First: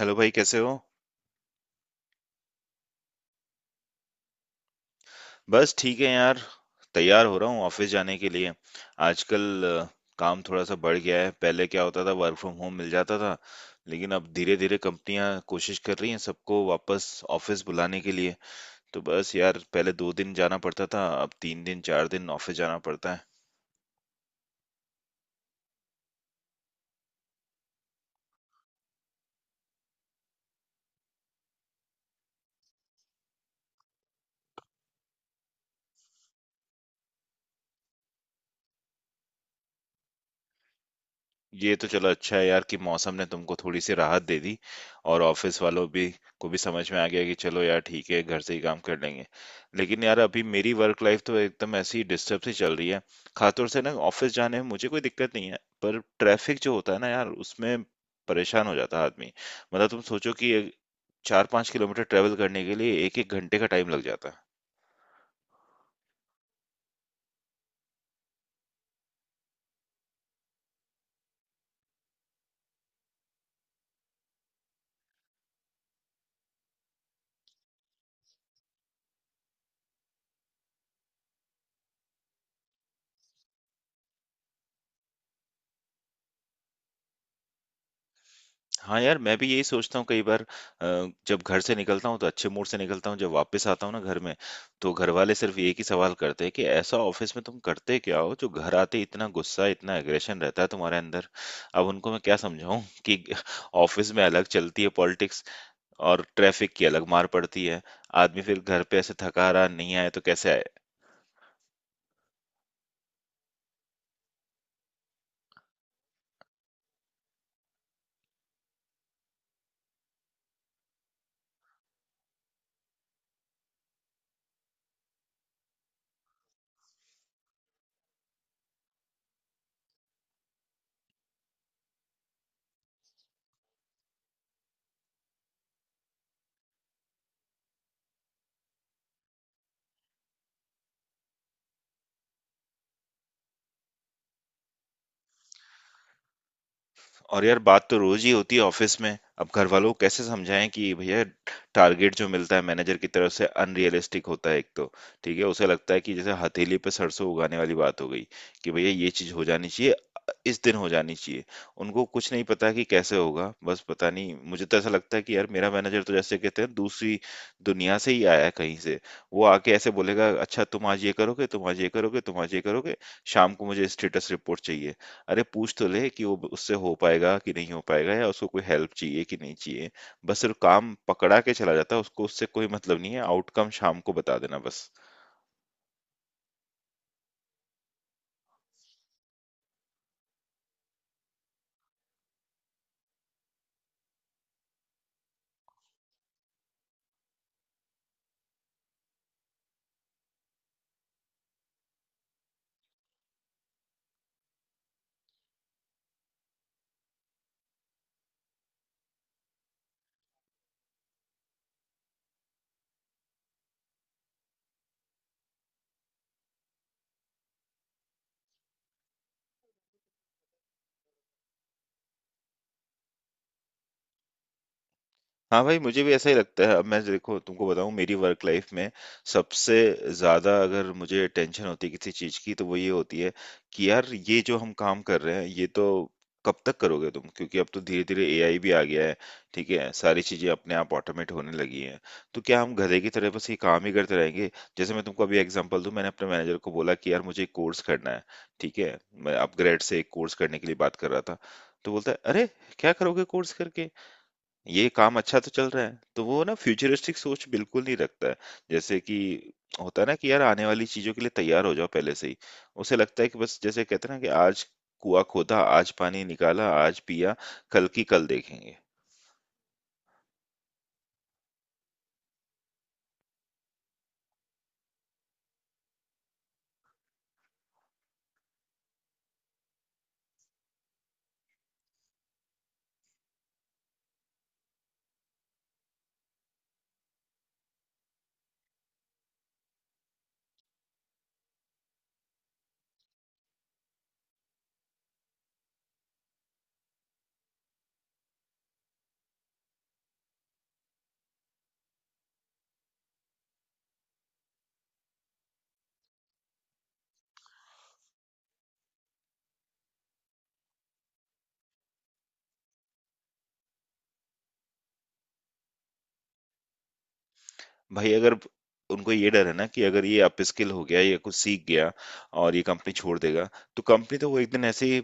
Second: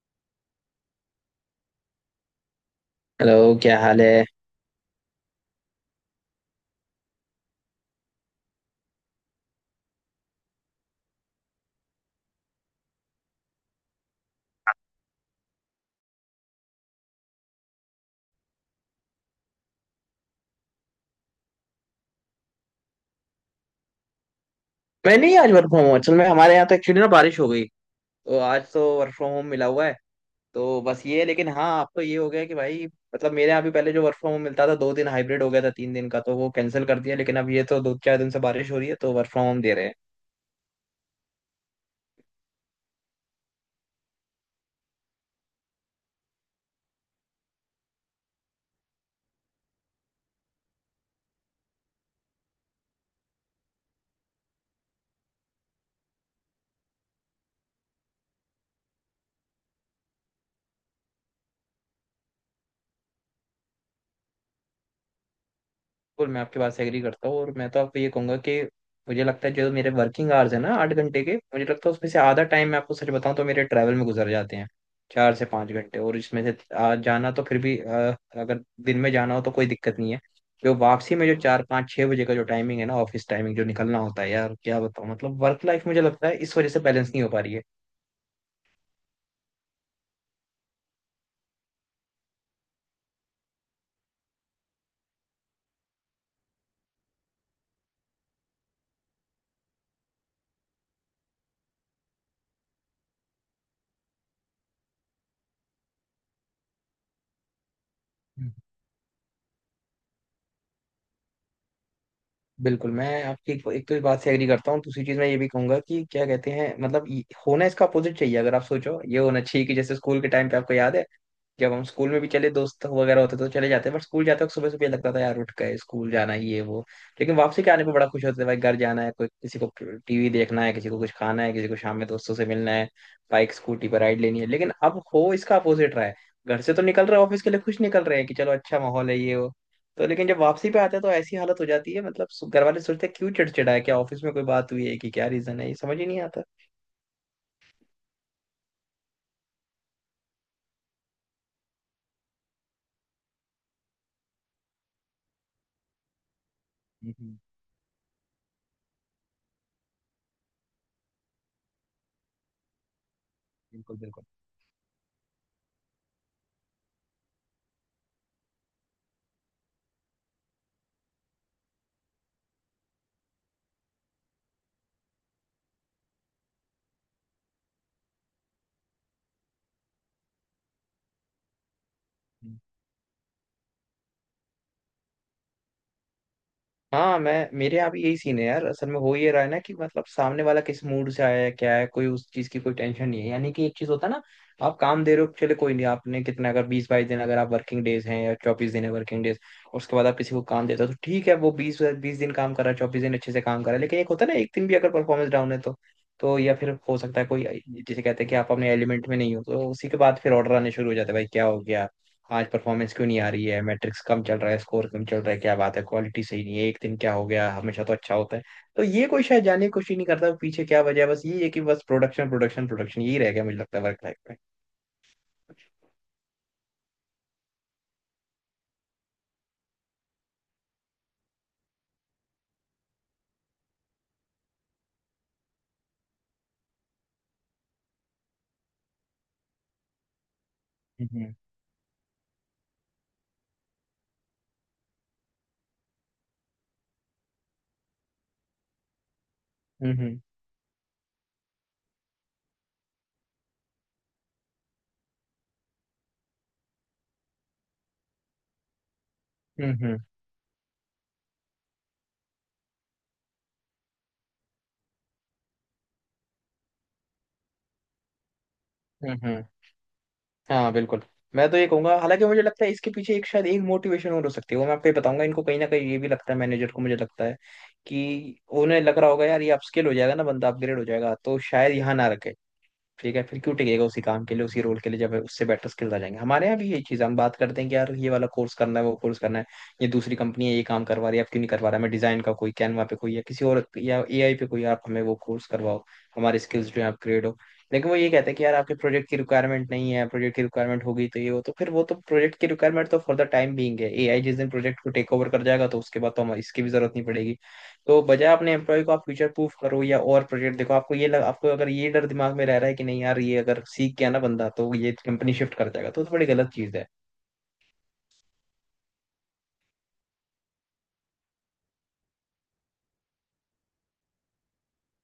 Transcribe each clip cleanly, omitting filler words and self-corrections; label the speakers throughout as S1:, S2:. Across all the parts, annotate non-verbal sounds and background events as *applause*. S1: Hello भाई कैसे हो?
S2: हेलो। क्या हाल है?
S1: बस ठीक है यार। तैयार हो रहा हूँ ऑफिस जाने के लिए। आजकल काम थोड़ा सा बढ़ गया है। पहले क्या होता था, वर्क फ्रॉम होम मिल जाता था, लेकिन अब धीरे धीरे कंपनियां कोशिश कर रही हैं सबको वापस ऑफिस बुलाने के लिए। तो बस यार पहले 2 दिन जाना पड़ता था, अब 3 दिन 4 दिन ऑफिस जाना पड़ता है।
S2: मैं नहीं, आज वर्क फ्रॉम होम। असल में हमारे यहाँ तो एक्चुअली ना बारिश हो गई, तो आज तो वर्क फ्रॉम होम मिला हुआ है। तो बस ये है। लेकिन हाँ, अब तो ये हो गया कि भाई, मतलब मेरे यहाँ भी पहले जो वर्क फ्रॉम होम मिलता था दो दिन, हाइब्रिड हो गया था, तीन दिन का तो वो कैंसिल कर दिया। लेकिन अब ये तो दो चार दिन से बारिश हो रही है, तो वर्क फ्रॉम होम दे रहे हैं।
S1: ये तो चलो अच्छा है यार कि मौसम ने तुमको थोड़ी सी राहत दे दी, और ऑफिस वालों भी को भी समझ में आ गया कि चलो यार ठीक है, घर से ही काम कर लेंगे। लेकिन यार अभी मेरी वर्क लाइफ तो एकदम ऐसी डिस्टर्ब सी चल रही है। खासतौर से ना, ऑफिस जाने में मुझे कोई दिक्कत नहीं है, पर ट्रैफिक जो होता है ना यार, उसमें परेशान हो जाता है आदमी। मतलब तुम सोचो कि 4-5 किलोमीटर ट्रेवल करने के लिए एक एक घंटे का टाइम लग जाता है।
S2: बिल्कुल, मैं आपके बात से एग्री करता हूँ। और मैं तो आपको ये कहूंगा कि मुझे लगता है जो मेरे वर्किंग आवर्स है ना 8 घंटे के, मुझे लगता है उसमें से आधा टाइम मैं आपको सच बताऊं तो मेरे ट्रैवल में गुजर जाते हैं, 4 से 5 घंटे। और इसमें से जाना तो फिर भी अगर दिन में जाना हो तो कोई दिक्कत नहीं है। जो वापसी में जो चार पाँच छः बजे का जो टाइमिंग है ना, ऑफिस टाइमिंग जो निकलना होता है, यार क्या बताऊँ। मतलब वर्क लाइफ मुझे लगता है इस वजह से बैलेंस नहीं हो पा रही
S1: हाँ यार, मैं भी यही सोचता हूँ कई बार। जब घर से निकलता हूँ तो अच्छे मूड से निकलता हूँ, जब वापस आता हूँ ना घर में, तो घर वाले सिर्फ एक ही सवाल करते हैं कि ऐसा ऑफिस में तुम करते क्या हो जो घर आते इतना गुस्सा, इतना एग्रेशन रहता है तुम्हारे अंदर। अब उनको मैं क्या समझाऊँ *laughs* कि ऑफिस में अलग चलती है पॉलिटिक्स, और ट्रैफिक की अलग मार पड़ती है। आदमी
S2: है।
S1: फिर घर पे ऐसे थका रहा, नहीं आया तो कैसे आए?
S2: बिल्कुल, मैं आपकी एक तो इस बात से एग्री करता हूँ। दूसरी चीज मैं ये भी कहूंगा कि क्या कहते हैं, मतलब होना इसका अपोजिट चाहिए। अगर आप सोचो ये होना चाहिए कि जैसे स्कूल के टाइम पे आपको याद है, जब हम स्कूल में भी चले दोस्त वगैरह होते तो चले जाते, बट स्कूल जाते वक्त सुबह सुबह ये लगता था, यार उठ गए स्कूल जाना ही है वो। लेकिन वापसी के आने पे बड़ा खुश होते थे भाई, घर जाना है, कोई किसी को टीवी देखना है, किसी को कुछ खाना है, किसी को शाम में दोस्तों से मिलना है, बाइक स्कूटी पर राइड लेनी है। लेकिन अब हो इसका अपोजिट रहा है। घर से तो निकल रहे हैं ऑफिस के लिए, खुश निकल रहे हैं कि चलो अच्छा माहौल है, ये वो। तो लेकिन जब वापसी पे आता है तो ऐसी हालत हो जाती है, मतलब घर वाले सोचते हैं क्यों चिड़चिड़ा है, क्या ऑफिस में कोई बात हुई है, कि क्या रीजन है, ये समझ ही नहीं आता।
S1: और यार बात तो रोज ही होती है ऑफिस में। अब घर वालों को कैसे समझाएं कि भैया, टारगेट जो मिलता है मैनेजर की तरफ से अनरियलिस्टिक होता है एक तो। ठीक है, उसे लगता है कि जैसे हथेली पे सरसों
S2: हम्म।
S1: उगाने वाली बात हो गई, कि भैया ये चीज हो जानी चाहिए, इस दिन हो जानी चाहिए। उनको कुछ नहीं पता कि कैसे होगा। बस
S2: बिल्कुल
S1: पता
S2: बिल्कुल।
S1: नहीं, मुझे तो ऐसा लगता है कि यार मेरा मैनेजर तो जैसे कहते हैं दूसरी दुनिया से ही आया है कहीं से। वो आके ऐसे बोलेगा, अच्छा तुम आज ये करोगे, तुम आज ये करोगे, तुम आज ये करोगे, शाम को मुझे स्टेटस रिपोर्ट चाहिए। अरे पूछ तो ले कि वो उससे हो पाएगा कि नहीं हो पाएगा, या उसको कोई हेल्प चाहिए कि नहीं चाहिए। बस सिर्फ काम पकड़ा के चला जाता है, उसको उससे कोई मतलब नहीं है। आउटकम शाम को बता देना बस।
S2: हाँ, मैं मेरे यहाँ भी यही सीन है यार। असल में हो ये रहा है ना कि मतलब सामने वाला किस मूड से आया है, क्या है, कोई उस चीज की कोई टेंशन नहीं है। यानी कि एक चीज होता है ना, आप काम दे रहे हो, चले कोई नहीं। आपने कितना अगर 20, 22 दिन अगर आप वर्किंग डेज हैं, या 24 दिन है वर्किंग डेज, उसके बाद आप किसी को काम देते हो तो ठीक है, वो 20, 20 दिन काम कर रहा है, 24 दिन अच्छे से काम कर रहा है। लेकिन एक होता है ना, एक दिन भी अगर परफॉर्मेंस डाउन है, तो या फिर हो सकता है कोई, जिसे कहते हैं कि आप अपने एलिमेंट में नहीं हो, तो उसी के बाद फिर ऑर्डर आने शुरू हो जाते हैं, भाई क्या हो गया, आज परफॉर्मेंस क्यों नहीं आ रही है, मैट्रिक्स कम चल रहा है, स्कोर कम चल रहा है, क्या बात है, क्वालिटी सही नहीं है, एक दिन क्या हो गया, हमेशा तो अच्छा होता है। तो ये कोई शायद जानने की कोशिश नहीं करता पीछे क्या वजह है, बस ये है कि बस प्रोडक्शन प्रोडक्शन प्रोडक्शन यही रह गया मुझे लगता है वर्क लाइफ में।
S1: हाँ भाई, मुझे भी ऐसा ही लगता है। अब मैं देखो तुमको बताऊँ, मेरी वर्क लाइफ में सबसे ज़्यादा अगर मुझे टेंशन होती है किसी चीज़ की तो वो ये होती है कि यार ये जो हम काम कर रहे हैं ये तो कब तक करोगे तुम, क्योंकि अब तो धीरे धीरे एआई भी आ गया है। ठीक है, सारी चीज़ें अपने आप ऑटोमेट
S2: हम्म
S1: होने लगी हैं। तो क्या हम गधे की तरह बस ये काम ही करते रहेंगे? जैसे मैं तुमको अभी एग्जांपल दूं, मैंने अपने मैनेजर को बोला कि यार मुझे एक कोर्स करना है। ठीक है, मैं अपग्रेड से एक
S2: हम्म।
S1: कोर्स करने के लिए बात कर रहा था। तो बोलता है, अरे क्या करोगे कोर्स करके, ये काम अच्छा तो चल रहा है। तो वो ना फ्यूचरिस्टिक सोच बिल्कुल नहीं रखता है। जैसे कि
S2: हम्म
S1: होता है ना कि यार आने वाली चीज़ों के लिए तैयार हो जाओ पहले से ही। उसे लगता है कि बस जैसे कहते हैं ना कि आज कुआँ खोदा, आज पानी निकाला, आज पिया, कल की कल देखेंगे।
S2: हम्म। हम्म। हाँ बिल्कुल। मैं तो ये कहूंगा हालांकि मुझे लगता है इसके पीछे एक शायद एक मोटिवेशन और हो सकती है, वो मैं आपको ये बताऊंगा। इनको कहीं ना कहीं ये भी लगता है मैनेजर को, मुझे लगता है कि उन्हें लग रहा होगा यार ये अपस्किल हो जाएगा ना बंदा, अपग्रेड हो जाएगा, तो शायद यहाँ ना रखे। ठीक है फिर क्यों टिकेगा उसी काम के लिए, उसी रोल के लिए, जब उससे बेटर स्किल्स आ जाएंगे। हमारे यहाँ भी यही चीज़ है, हम बात करते हैं कि यार ये वाला कोर्स करना है, वो कोर्स करना है। ये दूसरी कंपनी है, ये काम करवा रही है, आप क्यों नहीं करवा रहा है। हमें डिजाइन का कोई कैनवा पे कोई, या किसी और, या एआई पे कोई, आप हमें वो कोर्स करवाओ, हमारे स्किल्स जो है अपग्रेड हो। लेकिन वो ये कहते हैं कि यार आपके प्रोजेक्ट की रिक्वायरमेंट नहीं है, प्रोजेक्ट की रिक्वायरमेंट होगी तो ये हो, तो फिर वो तो प्रोजेक्ट की रिक्वायरमेंट तो फॉर द टाइम बीइंग है। एआई जिस दिन प्रोजेक्ट को टेक ओवर कर जाएगा तो उसके बाद तो हमें इसकी भी जरूरत नहीं पड़ेगी। तो बजाय अपने एम्प्लॉय को आप फ्यूचर प्रूफ करो या और प्रोजेक्ट देखो, आपको अगर ये डर दिमाग में रह रहा है कि नहीं यार ये अगर सीख गया ना बंदा तो ये कंपनी शिफ्ट कर जाएगा, तो बड़ी गलत चीज है।
S1: भाई अगर उनको ये डर है ना कि अगर ये अपस्किल हो गया या कुछ सीख गया और ये कंपनी छोड़ देगा, तो कंपनी तो वो एक दिन ऐसे ही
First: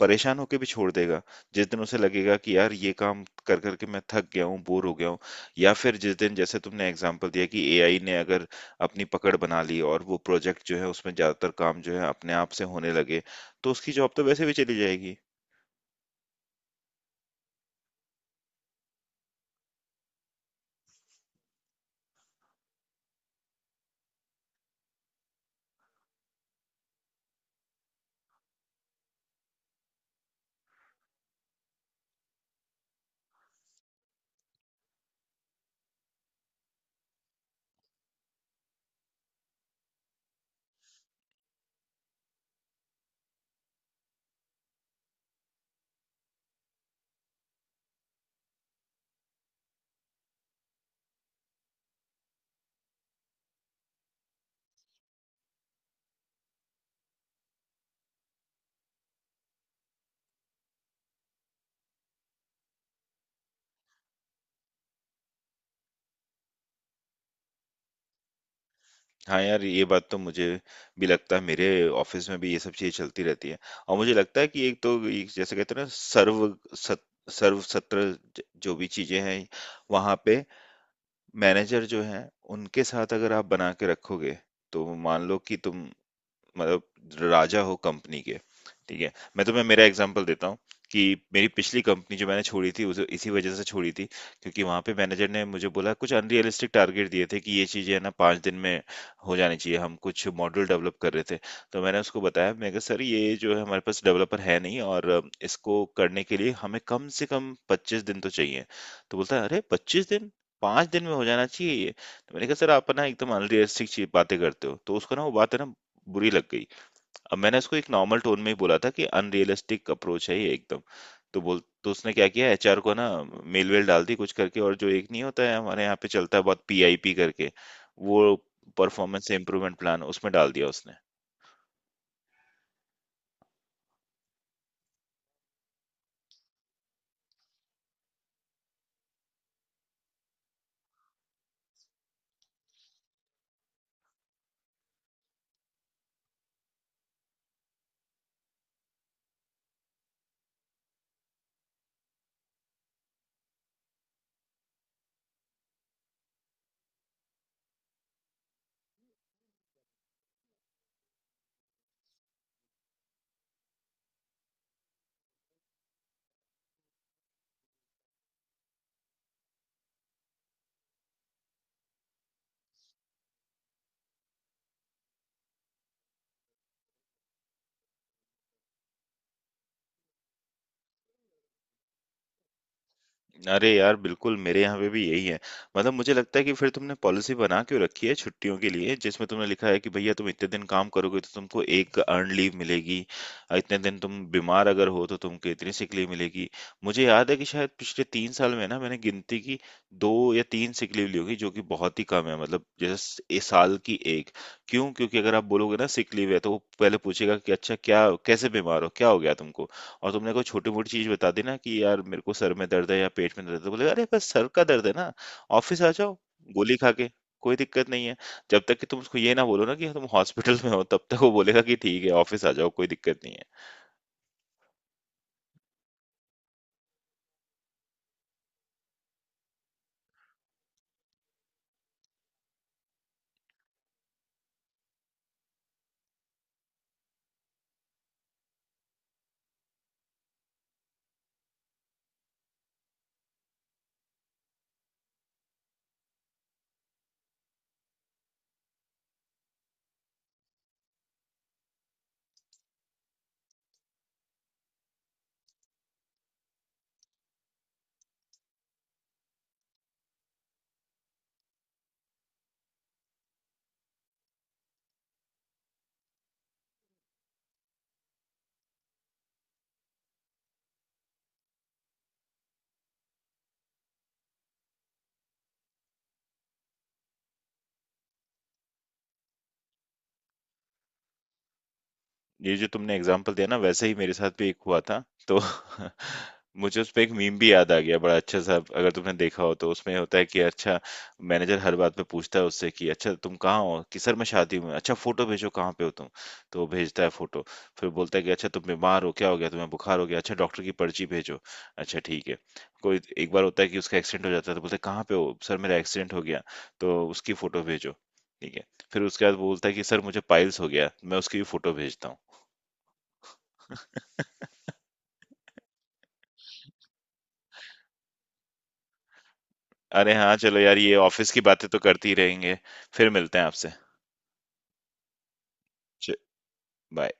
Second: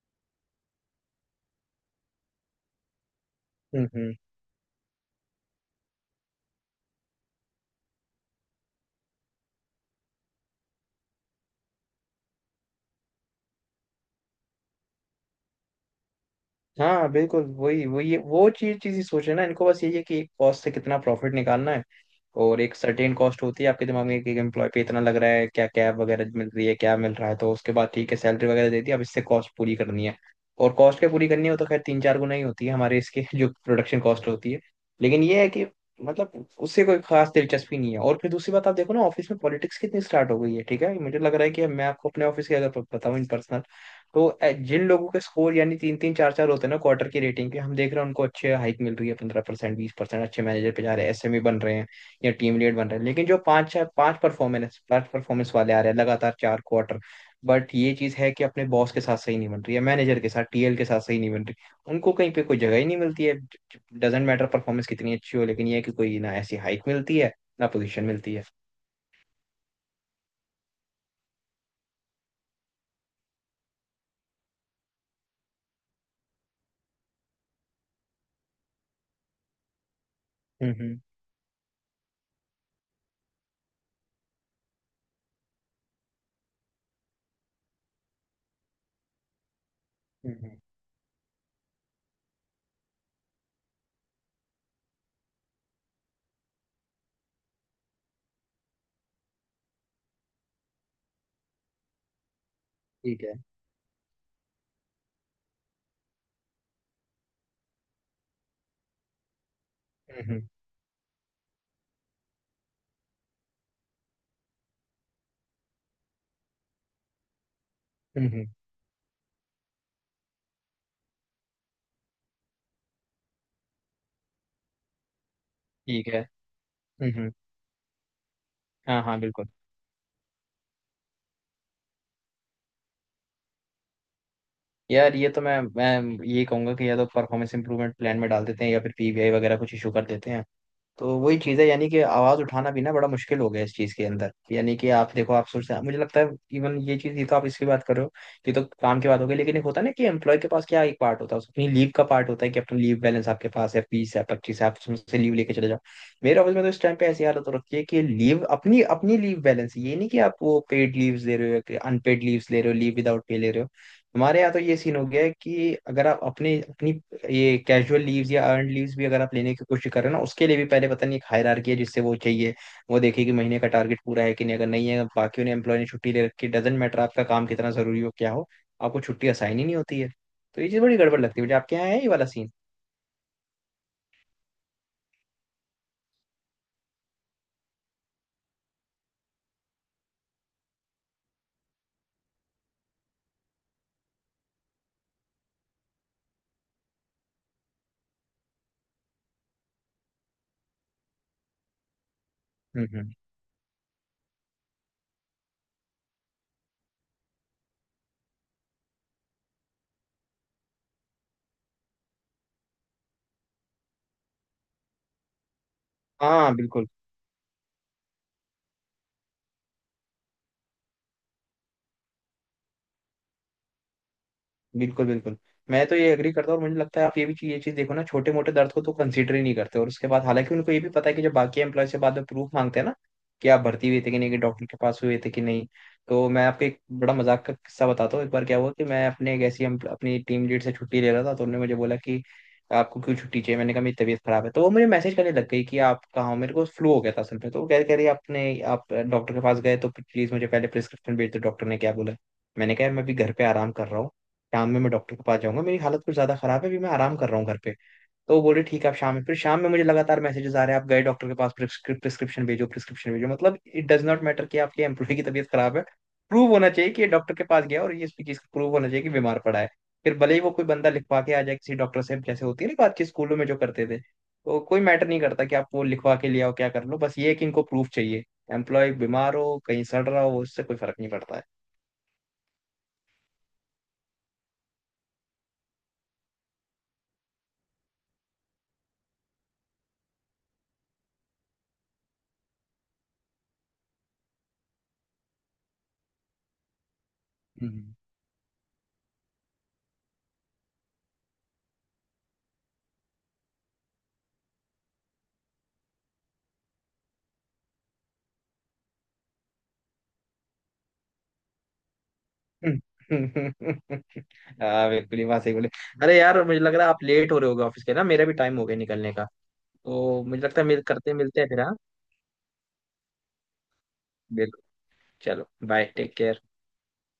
S1: परेशान होके भी छोड़ देगा, जिस दिन उसे लगेगा कि यार ये काम कर करके मैं
S2: हम्म।
S1: थक गया हूँ, बोर हो गया हूँ। या फिर जिस दिन जैसे तुमने एग्जांपल दिया कि एआई ने अगर अपनी पकड़ बना ली और वो प्रोजेक्ट जो है उसमें ज्यादातर काम जो है अपने आप से होने लगे, तो उसकी जॉब तो वैसे भी चली जाएगी।
S2: हाँ बिल्कुल। वही वही वो चीज चीज ही सोचे ना, इनको बस यही है कि एक कॉस्ट से कितना प्रॉफिट निकालना है। और एक सर्टेन कॉस्ट होती है आपके दिमाग में कि एक एम्प्लॉय पे इतना लग रहा है, क्या कैब वगैरह मिल रही है, क्या मिल रहा है। तो उसके बाद ठीक है, सैलरी वगैरह दे दी, अब इससे कॉस्ट पूरी करनी है। और कॉस्ट क्या पूरी करनी हो तो खैर तीन चार गुना ही होती है हमारे इसके *laughs* जो प्रोडक्शन कॉस्ट होती है। लेकिन ये है कि मतलब उससे कोई खास दिलचस्पी नहीं है। और फिर दूसरी बात आप देखो ना, ऑफिस में पॉलिटिक्स कितनी स्टार्ट हो गई है। ठीक है, मुझे लग रहा है कि मैं आपको अपने ऑफिस की अगर बताऊं इन पर्सनल, तो जिन लोगों के स्कोर यानी तीन तीन चार चार होते हैं ना क्वार्टर की रेटिंग के, हम देख रहे हैं उनको अच्छे हाइक मिल रही है, 15% 20%। अच्छे मैनेजर पे जा रहे हैं, एसएमई बन रहे हैं या टीम लीड बन रहे हैं। लेकिन जो पांच चार पांच परफॉर्मेंस वाले आ रहे हैं लगातार चार क्वार्टर, बट ये चीज है कि अपने बॉस के साथ सही नहीं बन रही है, मैनेजर के साथ टीएल के साथ सही नहीं बन रही, उनको कहीं पे कोई जगह ही नहीं मिलती है। डजेंट मैटर परफॉर्मेंस कितनी अच्छी हो, लेकिन ये है कि कोई ना ऐसी हाइक मिलती है ना पोजीशन मिलती है।
S1: हाँ यार, ये बात तो मुझे भी लगता है, मेरे ऑफिस में भी ये सब चीज़ें चलती रहती है। और मुझे लगता है कि एक तो ये जैसे कहते हैं ना, सर्व सत सर्व सत्र ज जो भी चीज़ें हैं, वहाँ पे
S2: हम्म।
S1: मैनेजर जो हैं, उनके साथ अगर आप बना के रखोगे, तो मान लो कि तुम मतलब राजा हो कंपनी के। ठीक है, मैं तुम्हें मेरा एग्जांपल
S2: हम्म
S1: देता
S2: हम्म,
S1: हूँ, कि मेरी पिछली कंपनी जो मैंने छोड़ी थी उसे इसी वजह से छोड़ी थी, क्योंकि वहां पे मैनेजर ने मुझे बोला, कुछ अनरियलिस्टिक टारगेट दिए थे कि ये चीजें है ना 5 दिन में हो जानी चाहिए। हम कुछ मॉडल डेवलप कर रहे थे। तो मैंने उसको बताया, मैं कहा सर
S2: ठीक है।
S1: ये जो है हमारे पास डेवलपर है नहीं, और इसको करने के लिए हमें कम से कम 25 दिन तो चाहिए। तो बोलता है, अरे पच्चीस
S2: हम्म
S1: दिन
S2: हम्म
S1: 5 दिन में हो जाना चाहिए ये। तो मैंने कहा, सर आप ना एकदम अनरियलिस्टिक बातें करते हो। तो उसको ना वो बात है ना, बुरी लग गई। अब मैंने उसको एक नॉर्मल
S2: हम्म,
S1: टोन में
S2: हम्म,
S1: ही बोला था कि अनरियलिस्टिक अप्रोच है ये एकदम। तो बोल, तो उसने क्या किया, एचआर को ना मेल-वेल डाल दी कुछ करके, और जो एक नहीं होता है हमारे यहाँ पे
S2: ठीक है।
S1: चलता है बहुत, पीआईपी
S2: हम्म।
S1: करके, वो
S2: हाँ हाँ
S1: परफॉर्मेंस
S2: बिल्कुल।
S1: इंप्रूवमेंट प्लान उसमें डाल दिया उसने।
S2: यार ये तो मैं ये कहूंगा कि या तो परफॉर्मेंस इंप्रूवमेंट प्लान में डाल देते हैं, या फिर पीबीआई वगैरह कुछ इशू कर देते हैं। तो वही चीज़ है, यानी कि आवाज उठाना भी ना बड़ा मुश्किल हो गया इस चीज के अंदर। यानी कि आप देखो आप सोचते हैं मुझे लगता है, इवन ये चीज, ये तो आप इसकी बात कर रहे हो, ये तो काम की बात हो गई। लेकिन एक होता है ना कि एम्प्लॉय के पास क्या, एक पार्ट होता है अपनी लीव का, पार्ट होता है कि अपना लीव बैलेंस आपके पास है, बीस है पच्चीस है, आप उसमें से लीव लेके चले जाओ। मेरे ऑफिस में तो इस टाइम पे ऐसी हालत हो रखी है कि लीव, अपनी अपनी लीव बैलेंस, ये नहीं कि आप वो पेड लीव्स ले रहे हो, अनपेड लीव्स ले रहे हो, लीव विदाउट पे ले रहे हो। हमारे यहाँ तो ये सीन हो गया है कि अगर आप अपने अपनी ये कैजुअल लीव्स या अर्न लीव्स भी अगर आप लेने की कोशिश कर रहे हो ना, उसके लिए भी पहले पता नहीं एक हायरार्की है जिससे वो चाहिए, वो देखे कि महीने का टारगेट पूरा है कि नहीं। अगर नहीं है बाकियों ने एम्प्लॉय ने छुट्टी ले रखी, डजेंट मैटर आपका काम कितना जरूरी हो क्या हो, आपको छुट्टी असाइन ही नहीं होती है। तो ये चीज़ बड़ी गड़बड़ लगती है मुझे। आपके यहाँ है ये वाला सीन?
S1: अरे यार बिल्कुल, मेरे यहाँ पे भी यही है। मतलब मुझे लगता है कि फिर तुमने पॉलिसी बना क्यों रखी है छुट्टियों के लिए, जिसमें तुमने लिखा है कि भैया तुम इतने दिन काम करोगे तो तुमको एक अर्न लीव मिलेगी, और इतने दिन तुम बीमार अगर हो तो तुमको इतनी सिक लीव मिलेगी। मुझे याद है कि शायद पिछले 3 साल में ना, मैंने गिनती की, 2 या 3 सिक लीव ली होगी, जो कि बहुत ही कम है। मतलब जैसे
S2: हम्म।
S1: ए साल की एक। क्यों? क्योंकि अगर आप बोलोगे ना सिक लीव है, तो वो पहले पूछेगा कि अच्छा क्या, कैसे बीमार हो, क्या हो गया तुमको। और तुमने कोई छोटी मोटी चीज बता दी ना कि यार मेरे को सर में दर्द है या पेट में दर्द है, तो बोले, अरे बस सर का दर्द है ना, ऑफिस आ जाओ
S2: हाँ
S1: गोली
S2: बिल्कुल
S1: खा के, कोई दिक्कत नहीं है। जब तक कि तुम उसको ये ना बोलो ना कि तुम हॉस्पिटल में हो, तब तक वो बोलेगा कि ठीक है ऑफिस आ जाओ, कोई दिक्कत नहीं है।
S2: बिल्कुल बिल्कुल। मैं तो ये एग्री करता हूँ। और मुझे लगता है आप ये भी चीज देखो ना, छोटे मोटे दर्द को तो कंसीडर ही नहीं करते। और उसके बाद हालांकि उनको ये भी पता है कि जब बाकी एम्प्लॉय से बाद में प्रूफ मांगते हैं ना, कि आप भर्ती हुए थे कि नहीं, कि डॉक्टर के पास हुए थे कि नहीं। तो मैं आपको एक बड़ा मजाक का किस्सा बताता हूँ। एक बार क्या हुआ कि मैं अपने एक ऐसी अपनी टीम लीड से छुट्टी ले रहा था, तो उन्होंने मुझे बोला कि आपको क्यों छुट्टी चाहिए, मैंने कहा मेरी तबीयत खराब है। तो वो मुझे मैसेज करने लग गई कि आप कहाँ हो, मेरे को फ्लू हो गया था असल में, तो वो कह कह रही आपने, आप डॉक्टर के पास गए तो प्लीज मुझे पहले प्रिस्क्रिप्शन भेज दो, डॉक्टर ने क्या बोला। मैंने कहा मैं अभी घर पे आराम कर रहा हूँ, शाम में मैं डॉक्टर के पास जाऊंगा, मेरी हालत कुछ ज्यादा खराब है, अभी मैं आराम कर रहा हूँ घर पे। तो वो बोले ठीक है आप शाम में, फिर शाम में मुझे लगातार मैसेजेस आ रहे हैं, आप गए डॉक्टर के पास, प्रिस्क्रिप्शन भेजो प्रिस्क्रिप्शन भेजो। मतलब इट डज नॉट मैटर कि आपके एम्प्लॉय की तबीयत खराब है। प्रूव होना चाहिए कि ये डॉक्टर के पास गया, और ये इसकी चीज प्रूव होना चाहिए कि बीमार पड़ा है। फिर भले ही वो कोई बंदा लिखवा के आ जाए किसी डॉक्टर से, जैसे होती है ना बातचीत स्कूलों में जो करते थे, तो कोई मैटर नहीं करता कि आप वो लिखवा के ले आओ क्या कर लो, बस ये है कि इनको प्रूफ चाहिए। एम्प्लॉय बीमार हो कहीं सड़ रहा हो उससे कोई फर्क नहीं पड़ता है।
S1: ये जो तुमने एग्जाम्पल दिया ना, वैसे ही मेरे साथ भी एक हुआ था तो *laughs* मुझे उस पे एक मीम भी याद आ गया बड़ा अच्छा सा। अगर तुमने देखा हो तो, उसमें होता है कि अच्छा मैनेजर हर बात पे पूछता है उससे कि अच्छा तुम कहाँ हो, कि सर मैं शादी में। अच्छा फोटो भेजो, कहाँ पे हो तुम। तो वो भेजता है फोटो। फिर
S2: हम्म।
S1: बोलता है कि अच्छा तुम बीमार हो, क्या हो गया, तुम्हें बुखार हो गया, अच्छा डॉक्टर की पर्ची भेजो। अच्छा ठीक है। कोई एक बार होता है कि उसका एक्सीडेंट हो जाता है, तो बोलता है कहाँ पे हो, सर मेरा एक्सीडेंट हो गया, तो उसकी फोटो भेजो। ठीक है। फिर उसके बाद बोलता है कि सर मुझे पाइल्स हो गया, मैं उसकी भी फोटो भेजता हूँ।
S2: *laughs* हाँ बिल्कुल, ये बात सही बोले। अरे यार मुझे लग रहा है आप लेट हो रहे होगे ऑफिस के ना, मेरा भी टाइम हो गया निकलने का,
S1: अरे
S2: तो
S1: हाँ,
S2: मुझे
S1: चलो
S2: लगता है
S1: यार ये ऑफिस की
S2: मिलते हैं फिर
S1: बातें
S2: हाँ।
S1: तो करते ही रहेंगे। फिर मिलते हैं आपसे।
S2: बिल्कुल। चलो, बाय,
S1: च
S2: टेक केयर।
S1: बाय।